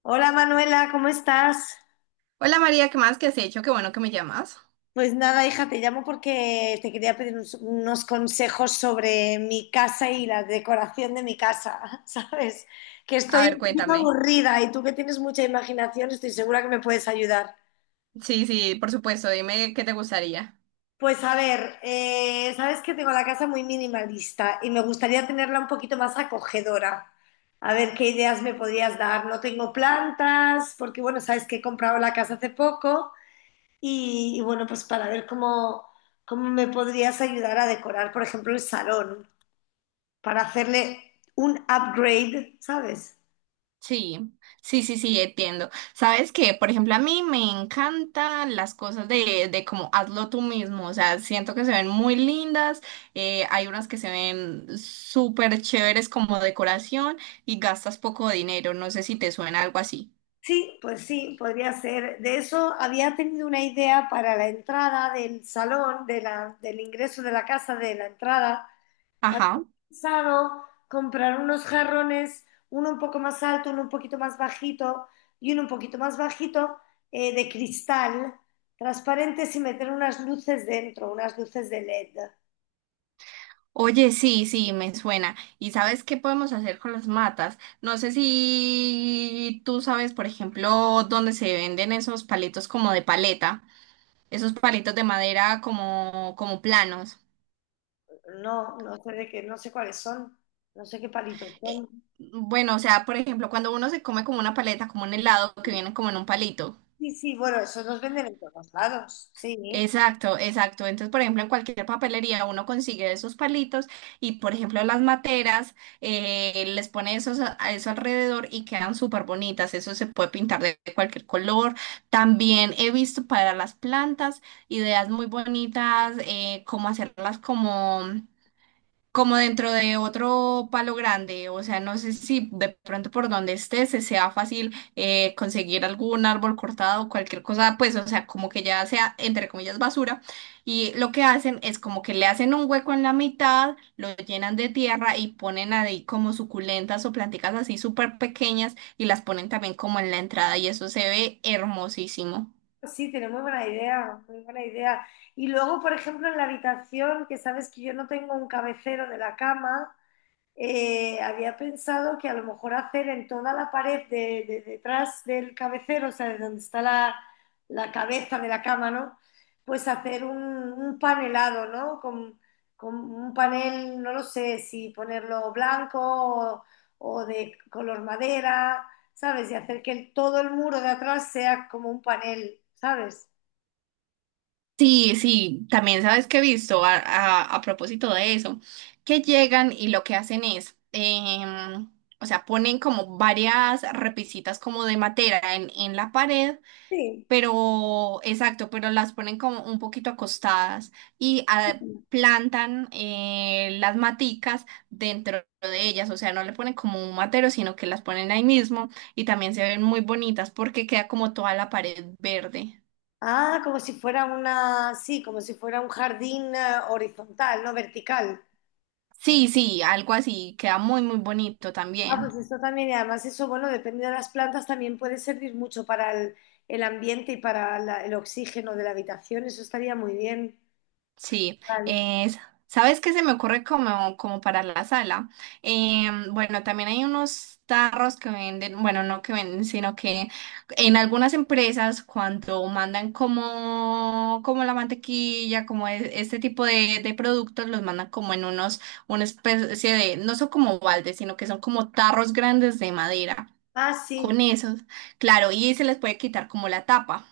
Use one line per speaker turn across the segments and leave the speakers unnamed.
Hola Manuela, ¿cómo estás?
Hola María, ¿qué más? ¿Qué has hecho? Qué bueno que me llamas.
Pues nada, hija, te llamo porque te quería pedir unos consejos sobre mi casa y la decoración de mi casa, ¿sabes? Que
A
estoy
ver,
un poquito
cuéntame.
aburrida y tú que tienes mucha imaginación, estoy segura que me puedes ayudar.
Sí, sí, por supuesto, dime qué te gustaría.
Pues a ver, sabes que tengo la casa muy minimalista y me gustaría tenerla un poquito más acogedora. A ver qué ideas me podrías dar. No tengo plantas, porque bueno, sabes que he comprado la casa hace poco. Y bueno, pues para ver cómo me podrías ayudar a decorar, por ejemplo, el salón, para hacerle un upgrade, ¿sabes?
Sí, sí, entiendo. Sabes que, por ejemplo, a mí me encantan las cosas de como hazlo tú mismo. O sea, siento que se ven muy lindas. Hay unas que se ven súper chéveres como decoración y gastas poco dinero. No sé si te suena algo así.
Sí, pues sí, podría ser. De eso había tenido una idea para la entrada del salón, del ingreso de la casa, de la entrada. Había
Ajá.
pensado comprar unos jarrones, uno un poco más alto, uno un poquito más bajito y uno un poquito más bajito de cristal transparentes y meter unas luces dentro, unas luces de LED.
Oye, sí, sí, me suena. ¿Y sabes qué podemos hacer con las matas? No sé si tú sabes, por ejemplo, dónde se venden esos palitos como de paleta, esos palitos de madera como planos.
No, no sé de qué, no sé cuáles son, no sé qué palitos
Eh,
son.
bueno, o sea, por ejemplo, cuando uno se come como una paleta, como un helado que viene como en un palito.
Sí, sí, bueno, esos los venden en todos lados, sí.
Exacto, exacto. Entonces, por ejemplo, en cualquier papelería uno consigue esos palitos y, por ejemplo, las materas les pone esos a eso alrededor y quedan súper bonitas. Eso se puede pintar de cualquier color. También he visto para las plantas ideas muy bonitas, como hacerlas como dentro de otro palo grande, o sea, no sé si de pronto por donde estés se sea fácil conseguir algún árbol cortado, cualquier cosa, pues, o sea, como que ya sea, entre comillas, basura. Y lo que hacen es como que le hacen un hueco en la mitad, lo llenan de tierra y ponen ahí como suculentas o plantitas así súper pequeñas y las ponen también como en la entrada y eso se ve hermosísimo.
Sí, tiene muy buena idea, muy buena idea. Y luego, por ejemplo, en la habitación, que sabes que yo no tengo un cabecero de la cama, había pensado que a lo mejor hacer en toda la pared detrás del cabecero, o sea, de donde está la cabeza de la cama, ¿no? Pues hacer un panelado, ¿no? Con un panel, no lo sé, si ponerlo blanco o de color madera, ¿sabes? Y hacer que todo el muro de atrás sea como un panel, ¿sabes?
Sí, sí, también sabes que he visto a propósito de eso, que llegan y lo que hacen es, o sea, ponen como varias repisitas como de madera en la pared,
Sí.
pero, exacto, pero las ponen como un poquito acostadas y a- plantan las maticas dentro de ellas, o sea, no le ponen como un matero, sino que las ponen ahí mismo y también se ven muy bonitas porque queda como toda la pared verde.
Ah, como si fuera una, sí, como si fuera un jardín horizontal, no vertical.
Sí, sí, algo así, queda muy, muy bonito
Ah, pues
también.
esto también, y además eso, bueno, depende de las plantas, también puede servir mucho para el ambiente y para el oxígeno de la habitación, eso estaría muy bien.
Sí,
Vale.
es, ¿sabes qué se me ocurre como, como para la sala? Bueno, también hay unos tarros que venden, bueno, no que venden, sino que en algunas empresas cuando mandan como, como la mantequilla, como e- este tipo de productos, los mandan como en unos, una especie de, no son como baldes, sino que son como tarros grandes de madera.
Ah,
Con
sí,
esos, claro, y se les puede quitar como la tapa.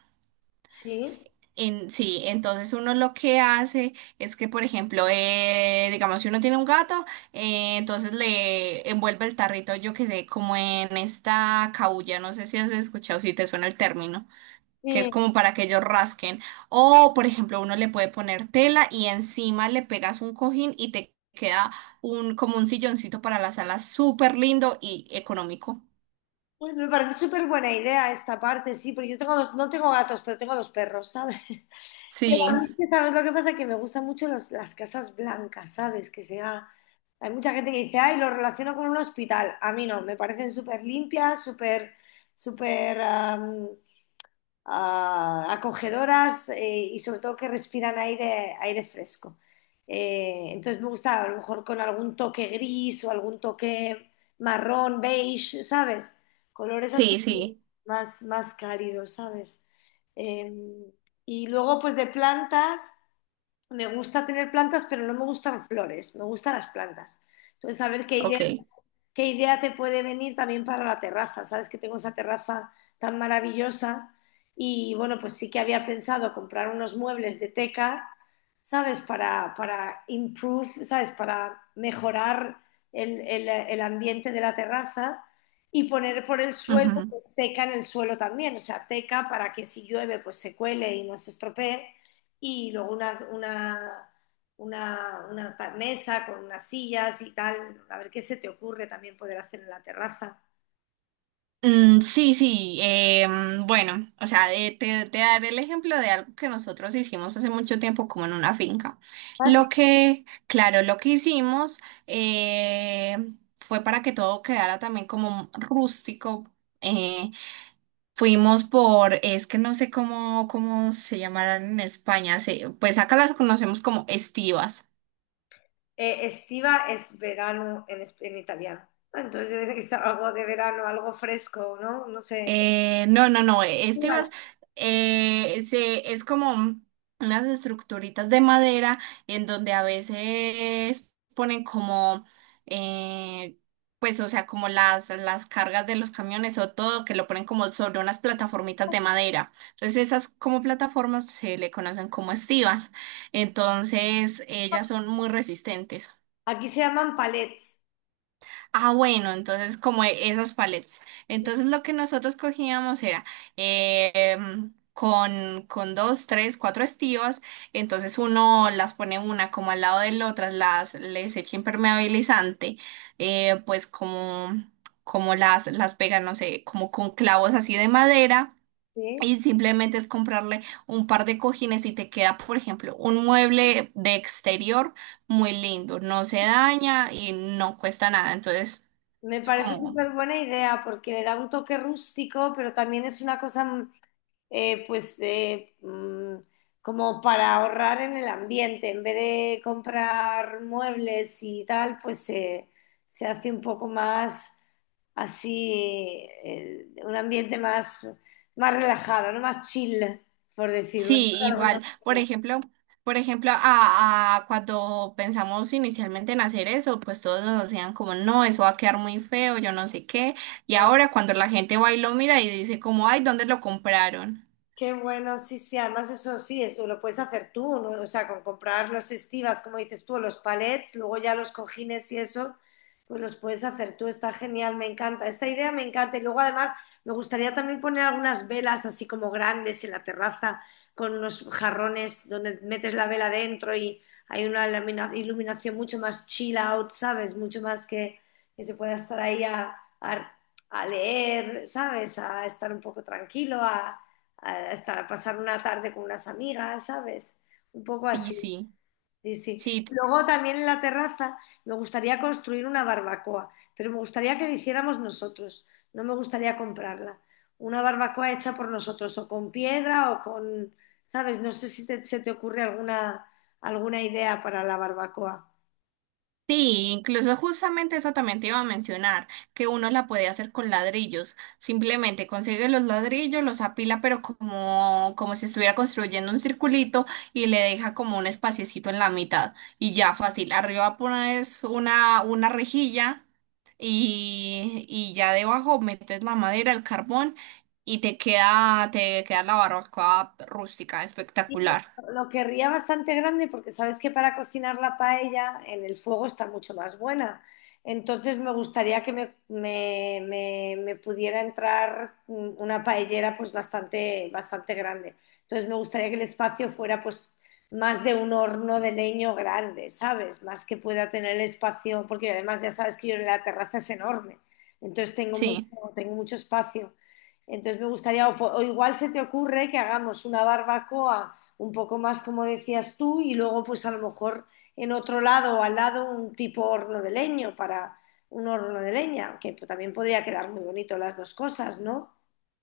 sí,
En, sí, entonces uno lo que hace es que, por ejemplo, digamos, si uno tiene un gato, entonces le envuelve el tarrito, yo que sé, como en esta caulla, no sé si has escuchado, si te suena el término, que es
sí.
como para que ellos rasquen. O, por ejemplo, uno le puede poner tela y encima le pegas un cojín y te queda un, como un silloncito para la sala, súper lindo y económico.
Pues me parece súper buena idea esta parte, sí, porque yo tengo dos, no tengo gatos, pero tengo dos perros, ¿sabes? Pero a
Sí,
mí, es que, ¿sabes lo que pasa? Que me gustan mucho las casas blancas, ¿sabes? Que sea... Hay mucha gente que dice, ay, lo relaciono con un hospital. A mí no, me parecen súper limpias, súper, súper... ah, acogedoras y sobre todo que respiran aire, aire fresco. Entonces me gusta a lo mejor con algún toque gris o algún toque marrón, beige, ¿sabes? Colores así
sí, sí,
más, más cálidos, ¿sabes? Eh, y luego pues de plantas, me gusta tener plantas, pero no me gustan flores, me gustan las plantas. Entonces, saber qué idea
ok.
¿Qué idea te puede venir también para la terraza? Sabes que tengo esa terraza tan maravillosa y bueno, pues sí que había pensado comprar unos muebles de teca, ¿sabes? Para improve, ¿sabes? Para mejorar el ambiente de la terraza y poner por el suelo,
Ujú.
pues teca en el suelo también, o sea, teca para que si llueve, pues se cuele y no se estropee y luego una mesa con unas sillas y tal, a ver qué se te ocurre también poder hacer en la terraza.
Sí, sí, bueno, o sea, te daré el ejemplo de algo que nosotros hicimos hace mucho tiempo como en una finca.
Ah, sí.
Lo que, claro, lo que hicimos eh, fue para que todo quedara también como rústico. eh, Fuimos por, es que no sé cómo, cómo se llamarán en España, se- pues acá las conocemos como estivas.
Estiva es verano en, en italiano, ¿no? Entonces yo decía que estaba algo de verano, algo fresco, ¿no? No sé.
No, no, no, este
Estival.
vas- se, es como unas estructuritas de madera en donde a veces ponen como, eh, pues, o sea, como las cargas de los camiones o todo, que lo ponen como sobre unas plataformitas de madera. Entonces, esas como plataformas se le conocen como estivas. Entonces, ellas son muy resistentes.
Aquí se llaman palets,
Ah, bueno, entonces como e- esas paletas. Entonces lo que nosotros cogíamos era con dos, tres, cuatro estivas. Entonces uno las pone una como al lado de la otra, las les echa impermeabilizante, pues como, como las pega, no sé, como con clavos así de madera.
¿sí?
Y simplemente es comprarle un par de cojines y te queda, por ejemplo, un mueble de exterior muy lindo. No se daña y no cuesta nada. Entonces...
Me
Es
parece
como,
súper buena idea porque le da un toque rústico, pero también es una cosa eh, pues eh, mm, como para ahorrar en el ambiente, en vez de comprar muebles y tal, se hace un poco más así, un ambiente más, más relajado, ¿no? Más chill, por decirlo, ¿no?
sí,
De alguna
igual, por
manera.
ejemplo, por ejemplo, a cuando pensamos inicialmente en hacer eso, pues todos nos decían como, no, eso va a quedar muy feo, yo no sé qué. Y
¿No?
ahora cuando la gente va y lo mira y dice como, ay, ¿dónde lo compraron?
Qué bueno, sí, sí, además eso sí, eso lo puedes hacer tú, ¿no? O sea, con comprar los estivas, como dices tú, o los palets, luego ya los cojines y eso, pues los puedes hacer tú, está genial, me encanta, esta idea me encanta. Y luego además me gustaría también poner algunas velas así como grandes en la terraza, con unos jarrones donde metes la vela dentro y hay una iluminación mucho más chill out, ¿sabes? Mucho más que se pueda estar ahí a leer, ¿sabes? A estar un poco tranquilo, a eh, hasta pasar una tarde con unas amigas, ¿sabes? Un poco
Sí,
así,
sí,
sí, sí.
sí.
Luego también en la terraza me gustaría construir una barbacoa, pero me gustaría que la hiciéramos nosotros, no me gustaría comprarla. Una barbacoa hecha por nosotros, o con piedra o con, ¿sabes? No sé si se te ocurre alguna, alguna idea para la barbacoa.
Sí, incluso justamente eso también te iba a mencionar, que uno la puede hacer con ladrillos. Simplemente consigue los ladrillos, los apila, pero como, como si estuviera construyendo un circulito y le deja como un espaciecito en la mitad. Y ya fácil. Arriba pones una rejilla y ya debajo metes la madera, el carbón y te queda la barbacoa rústica,
Sí,
espectacular.
lo querría bastante grande porque sabes que para cocinar la paella en el fuego está mucho más buena. Entonces me gustaría que me pudiera entrar una paellera pues bastante, bastante grande. Entonces me gustaría que el espacio fuera pues más de un horno de leño grande, ¿sabes? Más que pueda tener el espacio, porque además ya sabes que yo en la terraza es enorme. Entonces
Sí.
tengo mucho espacio. Entonces me gustaría, o igual se te ocurre que hagamos una barbacoa un poco más como decías tú, y luego pues a lo mejor en otro lado o al lado un tipo horno de leño para un horno de leña, que también podría quedar muy bonito las dos cosas, ¿no?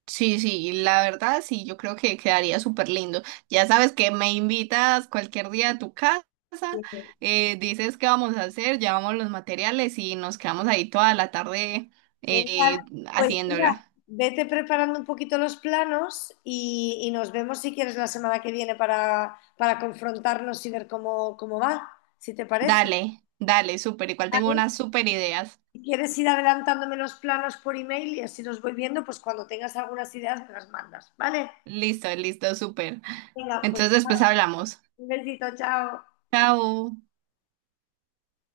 Sí, sí, la verdad sí, yo creo que quedaría súper lindo. Ya sabes que me invitas cualquier día a tu casa,
Sí,
dices qué vamos a hacer, llevamos los materiales y nos quedamos ahí toda la tarde
genial.
eh,
Pues mira,
haciéndola.
vete preparando un poquito los planos y nos vemos si quieres la semana que viene para confrontarnos y ver cómo, cómo va, si te parece.
Dale, dale, súper. Igual tengo
¿Vale?
unas súper ideas.
Si quieres ir adelantándome los planos por email y así los voy viendo, pues cuando tengas algunas ideas me las mandas, ¿vale?
Listo, listo, súper.
Venga, pues
Entonces, pues hablamos.
un besito, chao.
Chao.